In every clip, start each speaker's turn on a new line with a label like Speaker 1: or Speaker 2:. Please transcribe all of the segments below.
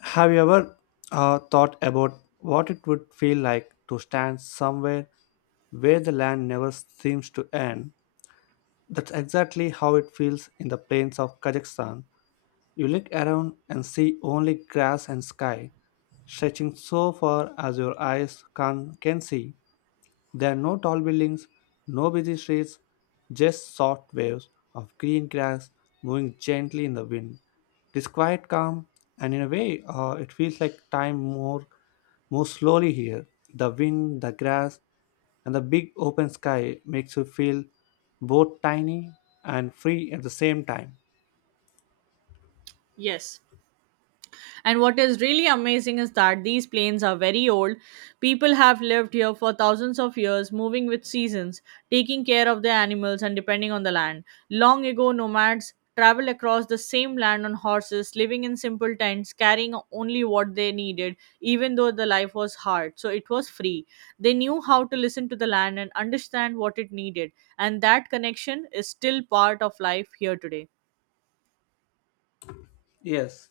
Speaker 1: Have you ever thought about what it would feel like to stand somewhere where the land never seems to end? That's exactly how it feels in the plains of Kazakhstan. You look around and see only grass and sky, stretching so far as your eyes can see. There are no tall buildings, no busy streets, just soft waves of green grass moving gently in the wind. It is quite calm, and in a way, it feels like time more moves slowly here. The wind, the grass, and the big open sky makes you feel both tiny and free at the same time.
Speaker 2: Yes. And what is really amazing is that these plains are very old. People have lived here for thousands of years, moving with seasons, taking care of their animals, and depending on the land. Long ago, nomads traveled across the same land on horses, living in simple tents, carrying only what they needed, even though the life was hard. So it was free. They knew how to listen to the land and understand what it needed. And that connection is still part of life here today.
Speaker 1: Yes,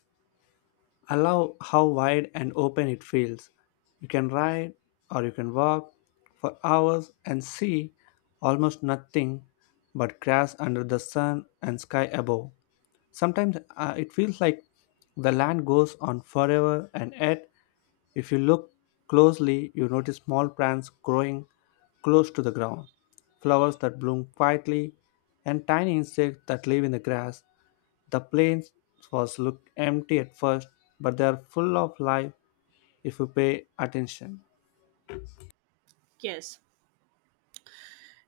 Speaker 1: I love how wide and open it feels. You can ride or you can walk for hours and see almost nothing but grass under the sun and sky above. Sometimes it feels like the land goes on forever, and yet if you look closely, you notice small plants growing close to the ground, flowers that bloom quietly, and tiny insects that live in the grass. The plains was look empty at first, but they are full of life if you pay attention.
Speaker 2: Yes.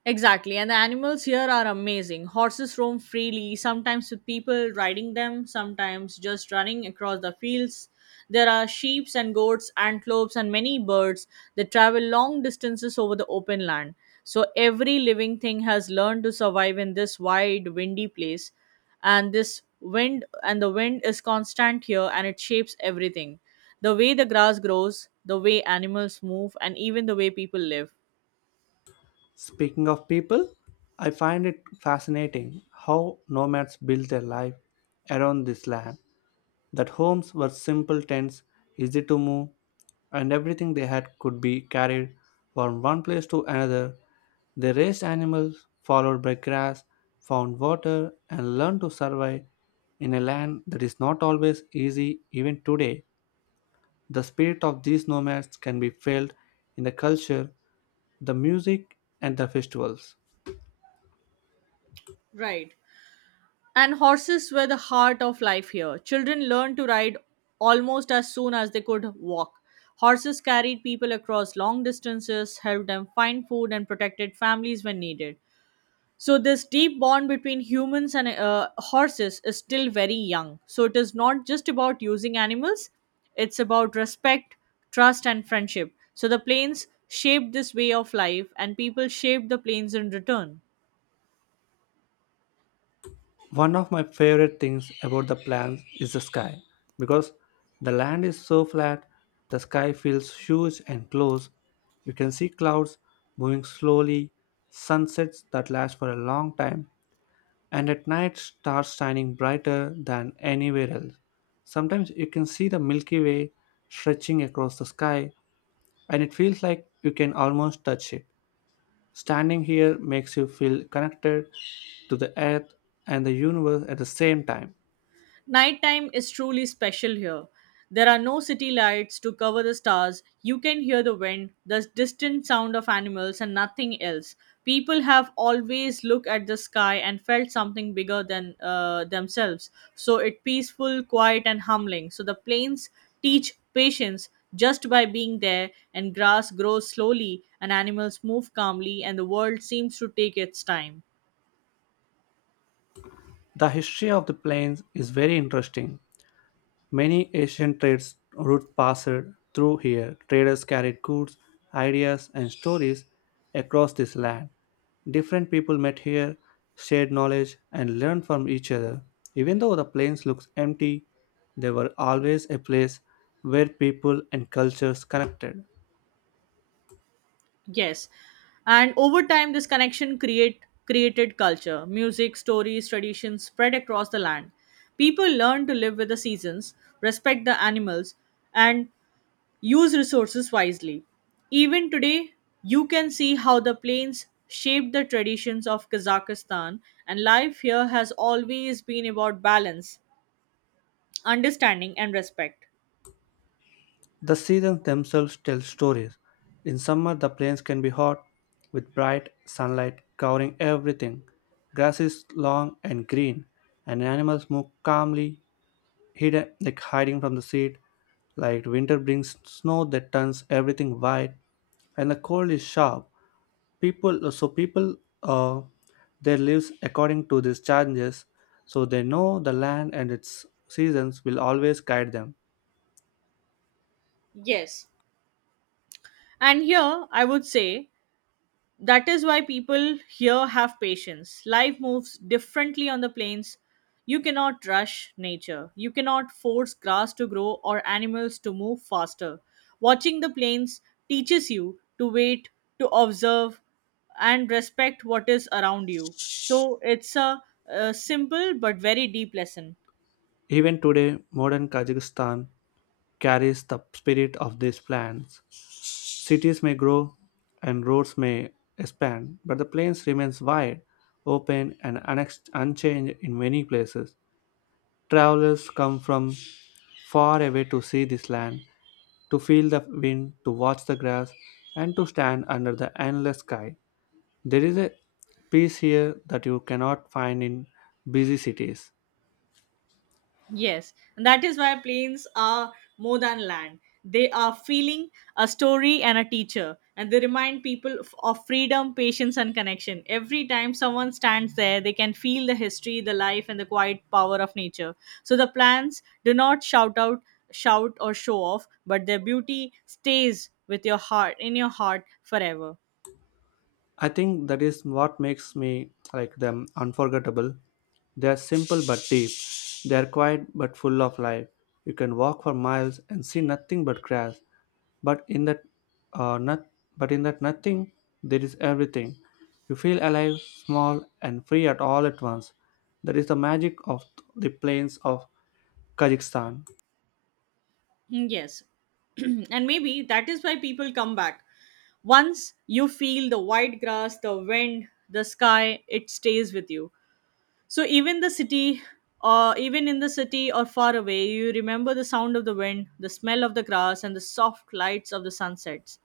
Speaker 2: Exactly, and the animals here are amazing. Horses roam freely, sometimes with people riding them, sometimes just running across the fields. There are sheep and goats, antelopes, and many birds that travel long distances over the open land. So every living thing has learned to survive in this wide, windy place. And this wind and the wind is constant here, and it shapes everything, the way the grass grows, the way animals move, and even the way people live.
Speaker 1: Speaking of people, I find it fascinating how nomads build their life around this land. That homes were simple tents, easy to move, and everything they had could be carried from one place to another. They raised animals, followed by grass, found water, and learned to survive in a land that is not always easy even today. The spirit of these nomads can be felt in the culture, the music, and the festivals.
Speaker 2: Right. And horses were the heart of life here. Children learned to ride almost as soon as they could walk. Horses carried people across long distances, helped them find food, and protected families when needed. So this deep bond between humans and horses is still very young. So it is not just about using animals, it's about respect, trust, and friendship. So the plains shaped this way of life, and people shaped the plains in return.
Speaker 1: One of my favorite things about the plans is the sky. Because the land is so flat, the sky feels huge and close. You can see clouds moving slowly, sunsets that last for a long time, and at night stars shining brighter than anywhere else. Sometimes you can see the Milky Way stretching across the sky, and it feels like you can almost touch it. Standing here makes you feel connected to the earth and the universe at the same time.
Speaker 2: Nighttime is truly special here. There are no city lights to cover the stars. You can hear the wind, the distant sound of animals, and nothing else. People have always looked at the sky and felt something bigger than themselves. So it peaceful, quiet, and humbling. So the plains teach patience just by being there, and grass grows slowly, and animals move calmly, and the world seems to take its time.
Speaker 1: The history of the plains is very interesting. Many ancient trades routes passed through here. Traders carried goods, ideas, and stories across this land. Different people met here, shared knowledge, and learned from each other. Even though the plains looks empty, they were always a place where people and cultures connected.
Speaker 2: Yes. And over time, this connection create created culture, music, stories, traditions spread across the land. People learn to live with the seasons, respect the animals, and use resources wisely. Even today, you can see how the plains shaped the traditions of Kazakhstan, and life here has always been about balance, understanding, and respect.
Speaker 1: The seasons themselves tell stories. In summer, the plains can be hot, with bright sunlight covering everything. Grass is long and green, and animals move calmly, hidden like hiding from the heat. Like winter brings snow that turns everything white, and the cold is sharp. So people, uh, their lives according to these changes, so they know the land and its seasons will always guide them.
Speaker 2: Yes. And here, I would say, that is why people here have patience. Life moves differently on the plains. You cannot rush nature. You cannot force grass to grow or animals to move faster. Watching the plains teaches you to wait, to observe, and respect what is around you. So it's a simple but very deep lesson.
Speaker 1: Even today, modern Kazakhstan carries the spirit of these plans. Cities may grow and roads may expand, but the plains remains wide, open, and unchanged in many places. Travelers come from far away to see this land, to feel the wind, to watch the grass, and to stand under the endless sky. There is a peace here that you cannot find in busy cities.
Speaker 2: Yes, and that is why planes are more than land. They are feeling a story and a teacher, and they remind people of freedom, patience, and connection. Every time someone stands there, they can feel the history, the life, and the quiet power of nature. So the plants do not shout, or show off, but their beauty stays in your heart forever.
Speaker 1: I think that is what makes me like them unforgettable. They are simple but deep. They are quiet but full of life. You can walk for miles and see nothing but grass, but uh, not, in that nothing there is everything. You feel alive, small, and free at all at once. That is the magic of the plains of Kazakhstan.
Speaker 2: Mm, yes. And maybe that is why people come back. Once you feel the white grass, the wind, the sky, it stays with you. So even the city or even in the city or far away, you remember the sound of the wind, the smell of the grass, and the soft lights of the sunsets.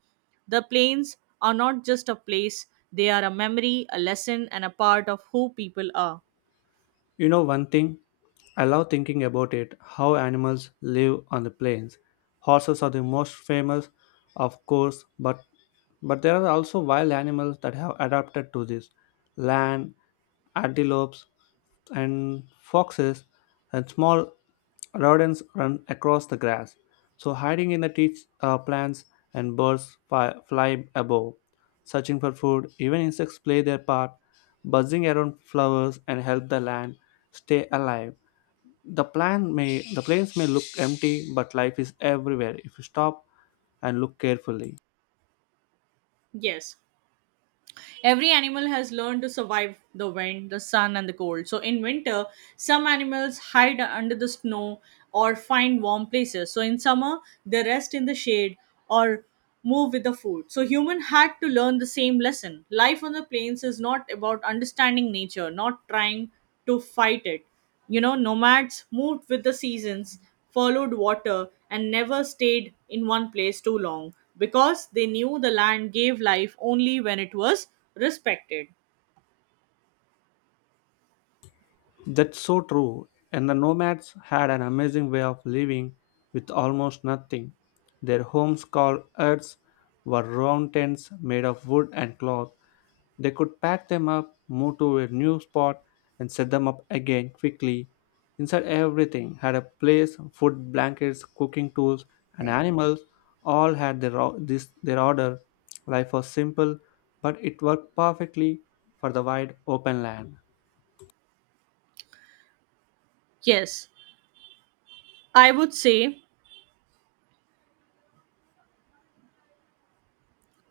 Speaker 2: The plains are not just a place, they are a memory, a lesson, and a part of who people are.
Speaker 1: You know one thing? I love thinking about it how animals live on the plains. Horses are the most famous, of course, but there are also wild animals that have adapted to this land, antelopes and foxes and small rodents run across the grass. So hiding in the teach plants and birds fly above searching for food. Even insects play their part, buzzing around flowers and help the land stay alive. The plains may look empty, but life is everywhere if you stop and look carefully.
Speaker 2: Yes. Every animal has learned to survive the wind, the sun, and the cold. So in winter, some animals hide under the snow or find warm places. So in summer, they rest in the shade or move with the food. So human had to learn the same lesson. Life on the plains is not about understanding nature, not trying to fight it. You know, nomads moved with the seasons, followed water, and never stayed in one place too long because they knew the land gave life only when it was respected.
Speaker 1: That's so true. And the nomads had an amazing way of living with almost nothing. Their homes called huts, were round tents made of wood and cloth. They could pack them up, move to a new spot, and set them up again quickly. Inside, everything had a place food, blankets, cooking tools, and animals all had their order. Life was simple, but it worked perfectly for the wide open land.
Speaker 2: Yes, I would say,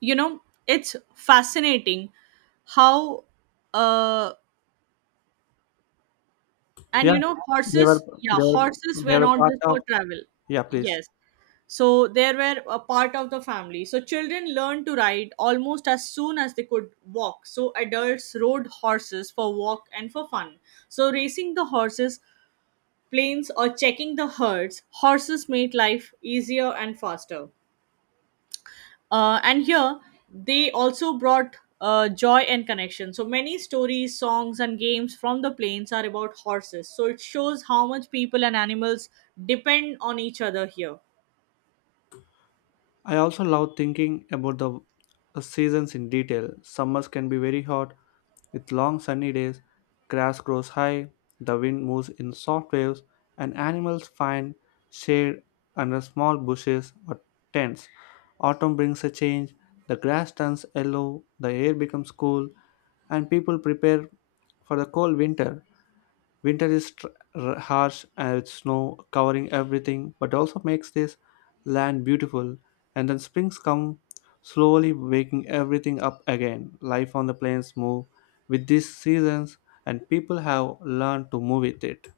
Speaker 2: you know, it's fascinating how, uh, and you
Speaker 1: Yeah,
Speaker 2: know,
Speaker 1: they
Speaker 2: horses,
Speaker 1: were,
Speaker 2: yeah,
Speaker 1: they were,
Speaker 2: horses
Speaker 1: they
Speaker 2: were
Speaker 1: were
Speaker 2: not
Speaker 1: part
Speaker 2: just
Speaker 1: of.
Speaker 2: for travel,
Speaker 1: Yeah, please.
Speaker 2: yes, so they were a part of the family. So children learned to ride almost as soon as they could walk. So adults rode horses for walk and for fun, so racing the horses, planes, or checking the herds, horses made life easier and faster. And here, they also brought joy and connection. So many stories, songs, and games from the plains are about horses. So it shows how much people and animals depend on each other here.
Speaker 1: I also love thinking about the seasons in detail. Summers can be very hot with long sunny days, grass grows high, the wind moves in soft waves, and animals find shade under small bushes or tents. Autumn brings a change, the grass turns yellow, the air becomes cool, and people prepare for the cold winter. Winter is harsh, with snow covering everything, but also makes this land beautiful. And then springs come slowly waking everything up again. Life on the plains move with these seasons, and people have learned to move with it.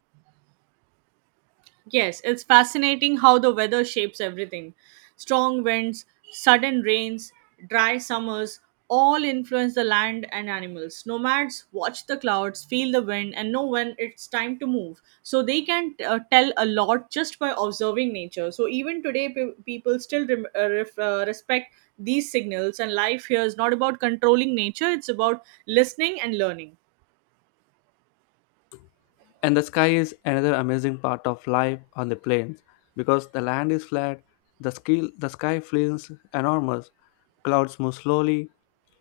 Speaker 2: Yes, it's fascinating how the weather shapes everything. Strong winds, sudden rains, dry summers, all influence the land and animals. Nomads watch the clouds, feel the wind, and know when it's time to move. So they can tell a lot just by observing nature. So even today, people still respect these signals, and life here is not about controlling nature, it's about listening and learning.
Speaker 1: And the sky is another amazing part of life on the plains because the land is flat, the sky feels enormous, clouds move slowly,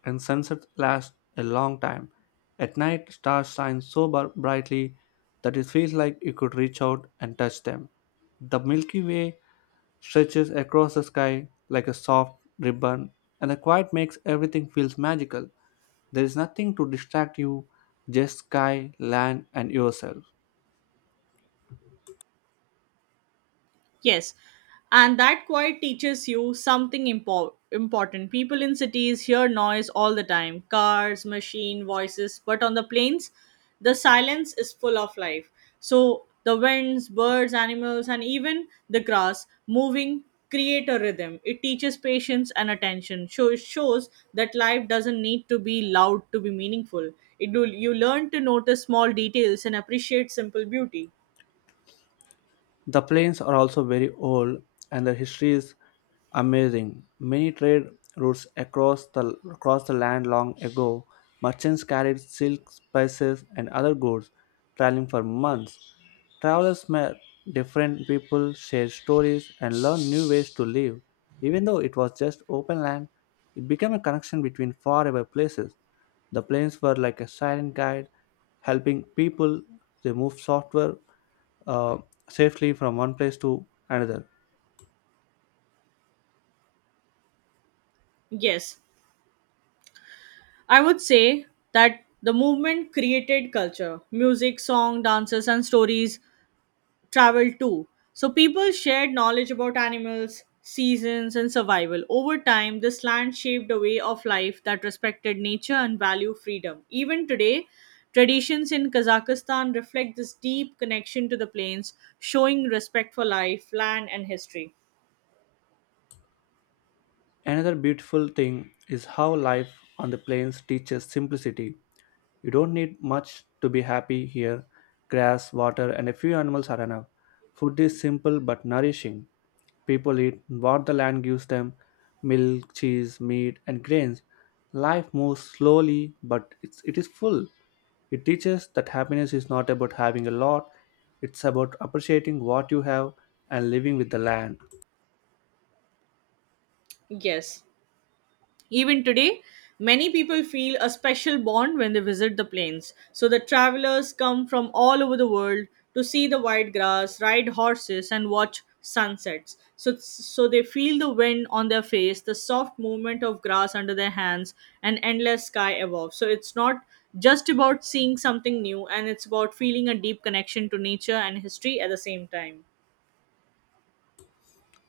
Speaker 1: and sunsets last a long time. At night, stars shine so brightly that it feels like you could reach out and touch them. The Milky Way stretches across the sky like a soft ribbon, and the quiet makes everything feels magical. There is nothing to distract you, just sky, land, and yourself.
Speaker 2: Yes, and that quiet teaches you something important. People in cities hear noise all the time, cars, machine, voices, but on the plains, the silence is full of life. So the winds, birds, animals, and even the grass moving create a rhythm. It teaches patience and attention. So it shows that life doesn't need to be loud to be meaningful. It will, you learn to notice small details and appreciate simple beauty.
Speaker 1: The plains are also very old and their history is amazing. Many trade routes across the land long ago, merchants carried silk, spices and other goods traveling for months. Travelers met different people, shared stories and learned new ways to live. Even though it was just open land, it became a connection between faraway places. The planes were like a silent guide, helping people remove software, uh, safely from one place to another.
Speaker 2: Yes, I would say that the movement created culture. Music, song, dances, and stories traveled too. So people shared knowledge about animals, seasons, and survival. Over time, this land shaped a way of life that respected nature and valued freedom. Even today, traditions in Kazakhstan reflect this deep connection to the plains, showing respect for life, land, and history.
Speaker 1: Another beautiful thing is how life on the plains teaches simplicity. You don't need much to be happy here. Grass, water, and a few animals are enough. Food is simple but nourishing. People eat what the land gives them milk, cheese, meat, and grains. Life moves slowly, but it is full. It teaches that happiness is not about having a lot, it's about appreciating what you have and living with the land.
Speaker 2: Yes. Even today, many people feel a special bond when they visit the plains. So the travelers come from all over the world to see the wide grass, ride horses, and watch sunsets. So, they feel the wind on their face, the soft movement of grass under their hands, and endless sky above. So it's not just about seeing something new, and it's about feeling a deep connection to nature and history at the same time.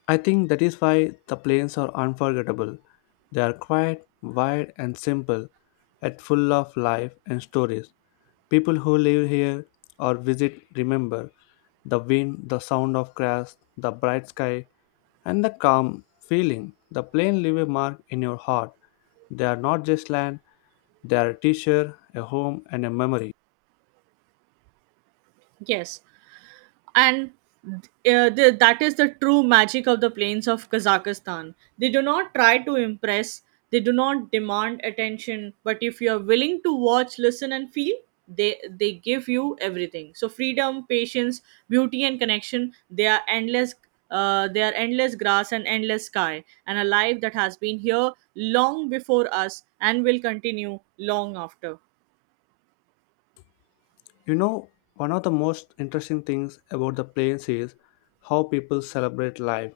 Speaker 1: I think that is why the plains are unforgettable. They are quiet, wide, and simple, yet full of life and stories. People who live here or visit remember the wind, the sound of grass, the bright sky, and the calm feeling. The plains leave a mark in your heart. They are not just land, they are a teacher, a home, and a memory.
Speaker 2: Yes, and uh, that is the true magic of the plains of Kazakhstan. They do not try to impress, they do not demand attention, but if you are willing to watch, listen, and feel, they give you everything. So freedom, patience, beauty, and connection. They are endless. They are endless grass and endless sky, and a life that has been here long before us and will continue long after.
Speaker 1: You know, one of the most interesting things about the plains is how people celebrate life.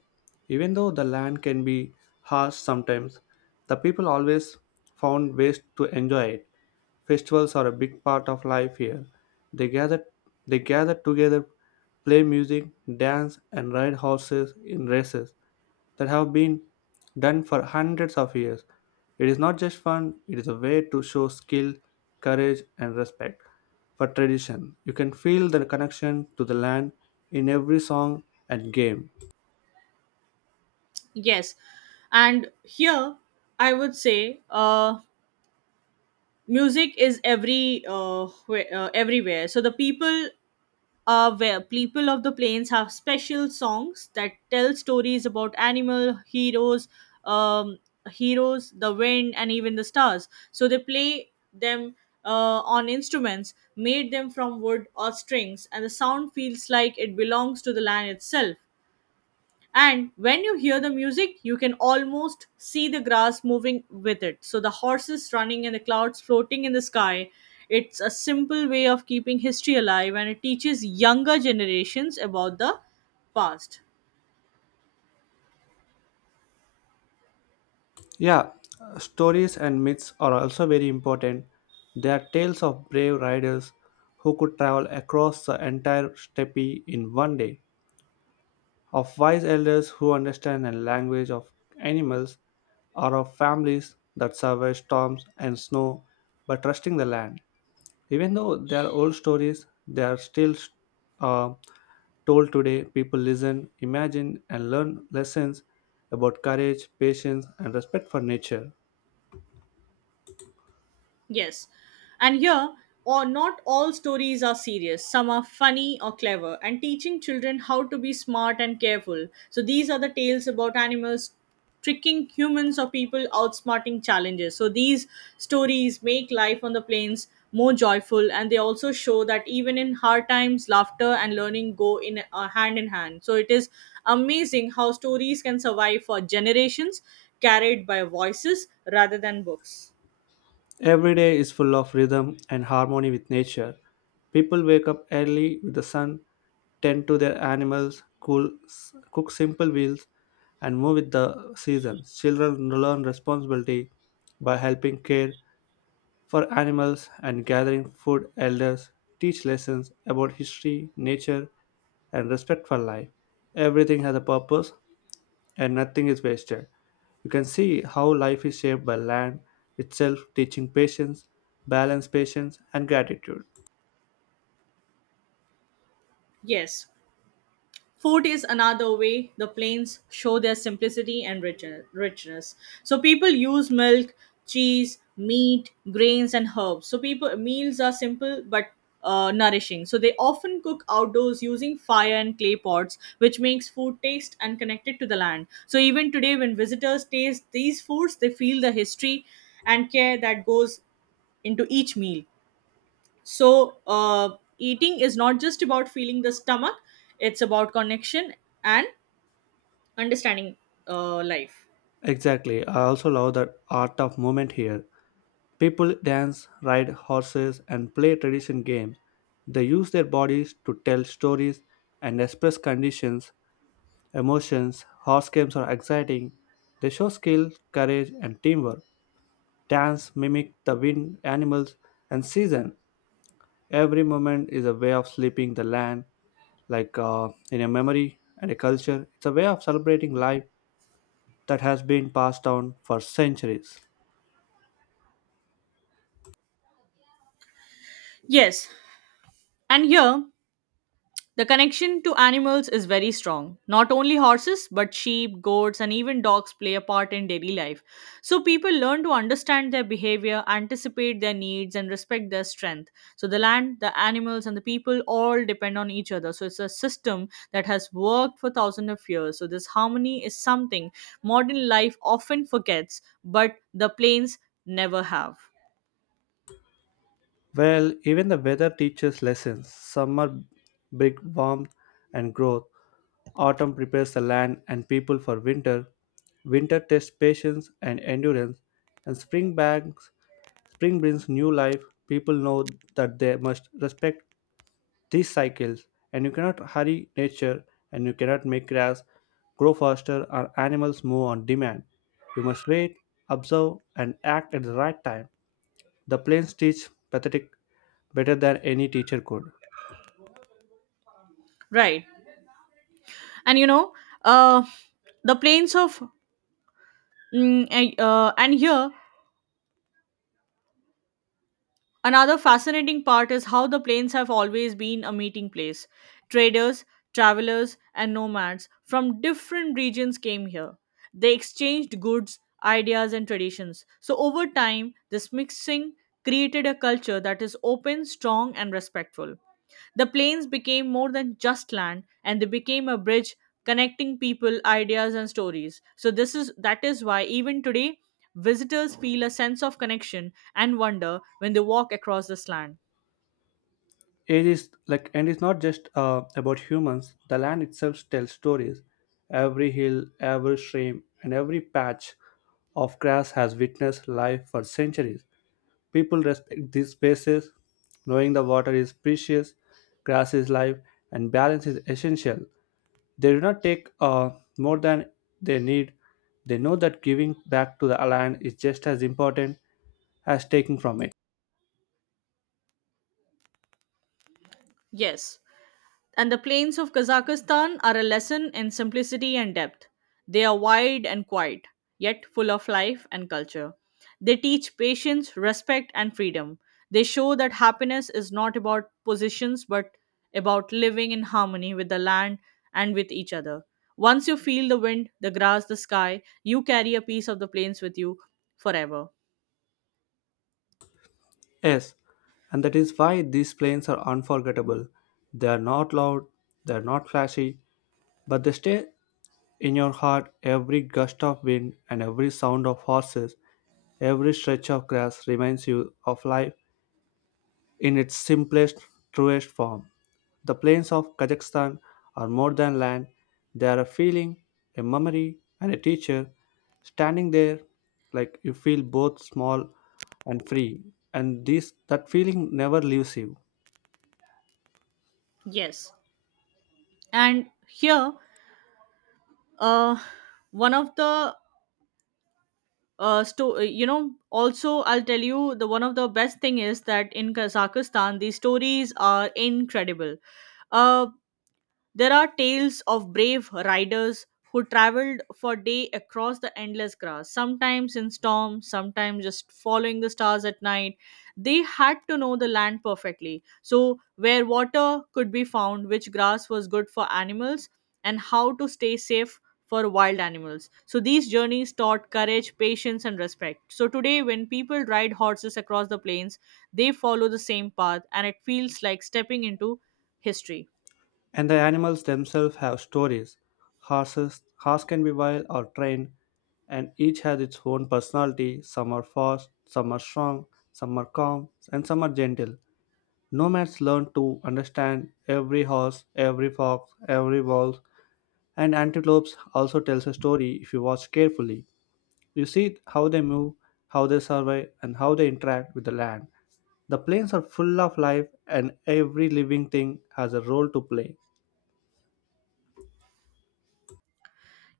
Speaker 1: Even though the land can be harsh sometimes, the people always found ways to enjoy it. Festivals are a big part of life here. They gather they gather together, play music, dance and ride horses in races that have been done for hundreds of years. It is not just fun, it is a way to show skill, courage, and respect for tradition. You can feel the connection to the land in every song and game.
Speaker 2: Yes, and here I would say. Music is every everywhere. So the people are where people of the plains have special songs that tell stories about animal heroes, um, the wind, and even the stars. So they play them on instruments made them from wood or strings, and the sound feels like it belongs to the land itself. And when you hear the music, you can almost see the grass moving with it, so the horses running and the clouds floating in the sky. It's a simple way of keeping history alive, and it teaches younger generations about the past.
Speaker 1: Yeah, stories and myths are also very important. They are tales of brave riders who could travel across the entire steppe in one day, of wise elders who understand the language of animals, or of families that survive storms and snow by trusting the land. Even though they are old stories, they are still uh, told today. People listen, imagine, and learn lessons about courage, patience, and respect for nature.
Speaker 2: Yes. And here, or not all stories are serious. Some are funny or clever, and teaching children how to be smart and careful. So these are the tales about animals tricking humans or people outsmarting challenges. So these stories make life on the plains more joyful, and they also show that even in hard times, laughter and learning go in hand in hand. So it is amazing how stories can survive for generations, carried by voices rather than books.
Speaker 1: Every day is full of rhythm and harmony with nature. People wake up early with the sun, tend to their animals, cook simple meals, and move with the seasons. Children learn responsibility by helping care for animals and gathering food. Elders teach lessons about history, nature, and respect for life. Everything has a purpose, and nothing is wasted. You can see how life is shaped by land itself, teaching patience, balance, patience, and gratitude.
Speaker 2: Yes. Food is another way the plains show their simplicity and richness. So people use milk, cheese, meat, grains, and herbs. So people meals are simple but nourishing. So they often cook outdoors using fire and clay pots, which makes food taste and connected to the land. So even today, when visitors taste these foods, they feel the history and care that goes into each meal. So, eating is not just about feeling the stomach, it's about connection and understanding life.
Speaker 1: Exactly. I also love the art of movement here. People dance, ride horses, and play tradition games. They use their bodies to tell stories and express conditions, emotions. Horse games are exciting. They show skill, courage, and teamwork. Dance mimic the wind, animals, and season. Every moment is a way of sleeping the land, like in a memory and a culture. It's a way of celebrating life that has been passed down for centuries.
Speaker 2: Yes. And here, the connection to animals is very strong. Not only horses, but sheep, goats, and even dogs play a part in daily life. So people learn to understand their behavior, anticipate their needs, and respect their strength. So the land, the animals, and the people all depend on each other. So it's a system that has worked for thousands of years. So this harmony is something modern life often forgets, but the plains never have.
Speaker 1: Well, even the weather teaches lessons. Summer brings warmth and growth. Autumn prepares the land and people for winter. Winter tests patience and endurance, and spring brings new life. People know that they must respect these cycles, and you cannot hurry nature, and you cannot make grass grow faster or animals move on demand. You must wait, observe, and act at the right time. The plains teach pathetic better than any teacher could.
Speaker 2: Right. And you know, uh, the plains of Mm, and here, another fascinating part is how the plains have always been a meeting place. Traders, travelers, and nomads from different regions came here. They exchanged goods, ideas, and traditions. So, over time, this mixing created a culture that is open, strong, and respectful. The plains became more than just land, and they became a bridge connecting people, ideas, and stories. So this is that is why even today visitors feel a sense of connection and wonder when they walk across this land.
Speaker 1: It is like, and it's not just about humans. The land itself tells stories. Every hill, every stream, and every patch of grass has witnessed life for centuries. People respect these spaces, knowing the water is precious, grass is life, and balance is essential. They do not take more than they need. They know that giving back to the land is just as important as taking from it.
Speaker 2: Yes, and the plains of Kazakhstan are a lesson in simplicity and depth. They are wide and quiet, yet full of life and culture. They teach patience, respect, and freedom. They show that happiness is not about positions but about living in harmony with the land and with each other. Once you feel the wind, the grass, the sky, you carry a piece of the plains with you forever.
Speaker 1: Yes, and that is why these planes are unforgettable. They are not loud, they are not flashy, but they stay in your heart. Every gust of wind and every sound of horses, every stretch of grass reminds you of life in its simplest, truest form. The plains of Kazakhstan are more than land, they are a feeling, a memory, and a teacher. Standing there, like you feel both small and free, and this that feeling never leaves you.
Speaker 2: Yes. And here, uh, one of the sto- you know also I'll tell you, the one of the best thing is that in Kazakhstan the stories are incredible. uh there are tales of brave riders who traveled for day across the endless grass, sometimes in storm, sometimes just following the stars at night. They had to know the land perfectly. So, where water could be found, which grass was good for animals, and how to stay safe for wild animals. So, these journeys taught courage, patience, and respect. So, today, when people ride horses across the plains, they follow the same path, and it feels like stepping into history.
Speaker 1: And the animals themselves have stories. Horses, horse can be wild or trained, and each has its own personality. Some are fast, some are strong, some are calm, and some are gentle. Nomads learned to understand every horse, every fox, every wolf, and antelopes also tells a story if you watch carefully. You see how they move, how they survive, and how they interact with the land. The plains are full of life, and every living thing has a role to play.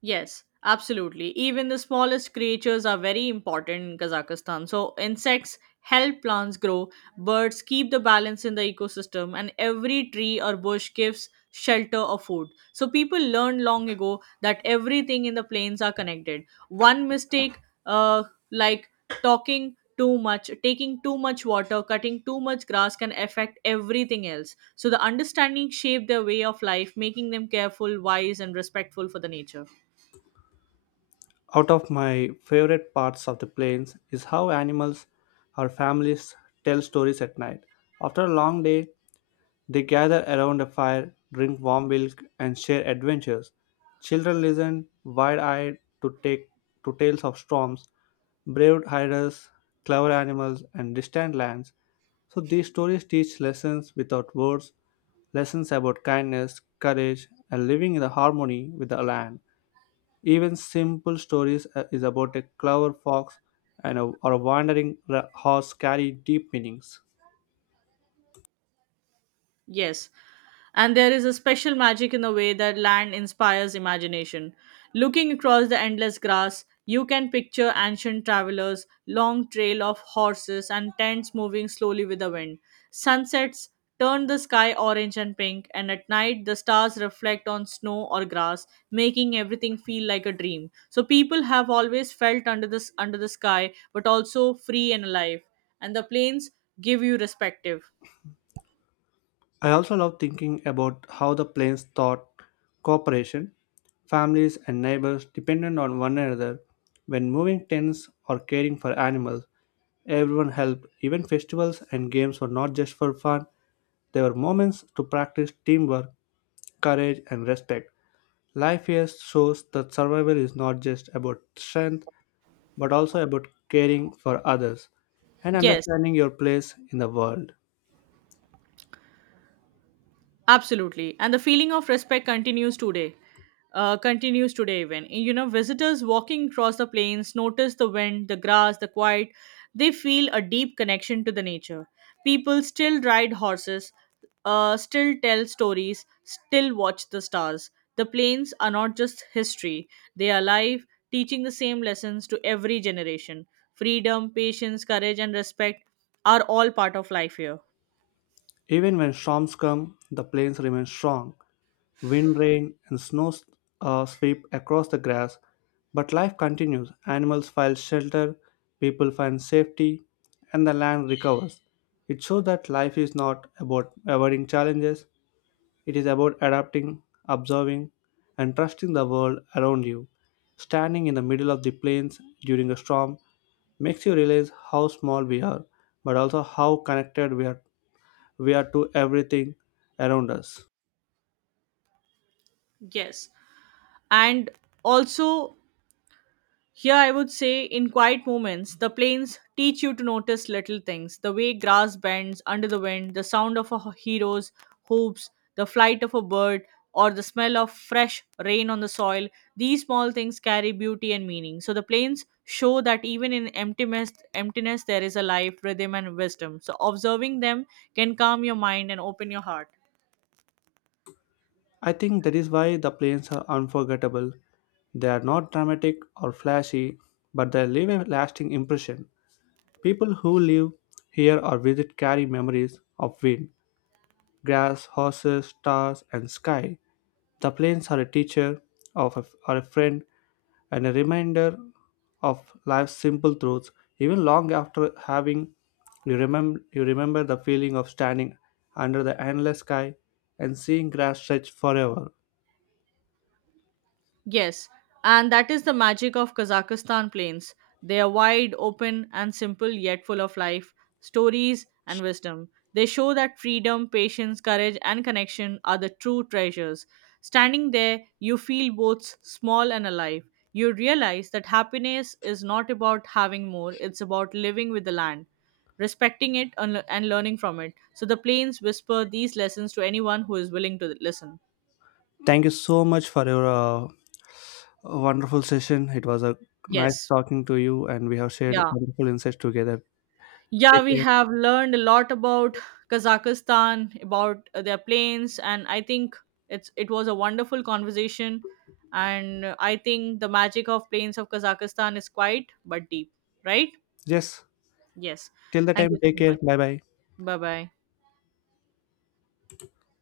Speaker 2: Yes, absolutely. Even the smallest creatures are very important in Kazakhstan. So, insects help plants grow, birds keep the balance in the ecosystem, and every tree or bush gives shelter or food. So, people learned long ago that everything in the plains are connected. One mistake, uh, like talking too much, taking too much water, cutting too much grass can affect everything else. So, the understanding shaped their way of life, making them careful, wise, and respectful for the nature.
Speaker 1: Out of my favorite parts of the plains is how animals or families tell stories at night. After a long day, they gather around a fire, drink warm milk, and share adventures. Children listen wide-eyed to take to tales of storms, brave hiders, clever animals, and distant lands. So these stories teach lessons without words, lessons about kindness, courage, and living in the harmony with the land. Even simple stories is about a clever fox and a wandering horse carry deep meanings.
Speaker 2: Yes, and there is a special magic in the way that land inspires imagination. Looking across the endless grass, you can picture ancient travelers, long trail of horses, and tents moving slowly with the wind. Sunsets turn the sky orange and pink, and at night the stars reflect on snow or grass, making everything feel like a dream. So people have always felt under the sky, but also free and alive. And the plains give you perspective.
Speaker 1: I also love thinking about how the plains thought cooperation, families, and neighbors depended on one another when moving tents or caring for animals. Everyone helped, even festivals and games were not just for fun, they were moments to practice teamwork, courage, and respect. Life here shows that survival is not just about strength but also about caring for others and
Speaker 2: Yes,
Speaker 1: understanding your place in the world.
Speaker 2: absolutely. And the feeling of respect continues today. Continues today even. You know, visitors walking across the plains notice the wind, the grass, the quiet. They feel a deep connection to the nature. People still ride horses, still tell stories, still watch the stars. The plains are not just history, they are alive, teaching the same lessons to every generation. Freedom, patience, courage, and respect are all part of life here.
Speaker 1: Even when storms come, the plains remain strong. Wind, rain, and snow sweep across the grass, but life continues. Animals find shelter, people find safety, and the land recovers. It shows that life is not about avoiding challenges, it is about adapting, observing, and trusting the world around you. Standing in the middle of the plains during a storm makes you realize how small we are, but also how connected we are to everything around us.
Speaker 2: Yes. And also here, I would say, in quiet moments, the plains teach you to notice little things, the way grass bends under the wind, the sound of a hero's hoops, the flight of a bird, or the smell of fresh rain on the soil. These small things carry beauty and meaning. So, the plains show that even in emptiness there is a life, rhythm, and wisdom. So, observing them can calm your mind and open your heart.
Speaker 1: I think that is why the planes are unforgettable. They are not dramatic or flashy, but they leave a lasting impression. People who live here or visit carry memories of wind, grass, horses, stars, and sky. The plains are a teacher, or a friend, and a reminder of life's simple truths. Even long after having, you remember the feeling of standing under the endless sky and seeing grass stretch forever.
Speaker 2: Yes, and that is the magic of Kazakhstan plains. They are wide, open, and simple, yet full of life, stories, and wisdom. They show that freedom, patience, courage, and connection are the true treasures. Standing there, you feel both small and alive. You realize that happiness is not about having more, it's about living with the land, respecting it, and learning from it. So the plains whisper these lessons to anyone who is willing to listen.
Speaker 1: Thank you so much for your wonderful session. It was a nice
Speaker 2: Yes.
Speaker 1: talking to you, and we have shared
Speaker 2: Yeah.
Speaker 1: wonderful insights together.
Speaker 2: Yeah,
Speaker 1: Take
Speaker 2: we
Speaker 1: care.
Speaker 2: have learned a lot about Kazakhstan, about their planes, and I think it was a wonderful conversation. And I think the magic of planes of Kazakhstan is quite but deep, right?
Speaker 1: Yes.
Speaker 2: Yes.
Speaker 1: Till the
Speaker 2: Thank
Speaker 1: time,
Speaker 2: you
Speaker 1: take
Speaker 2: so
Speaker 1: care.
Speaker 2: much.
Speaker 1: Bye bye.
Speaker 2: Bye bye.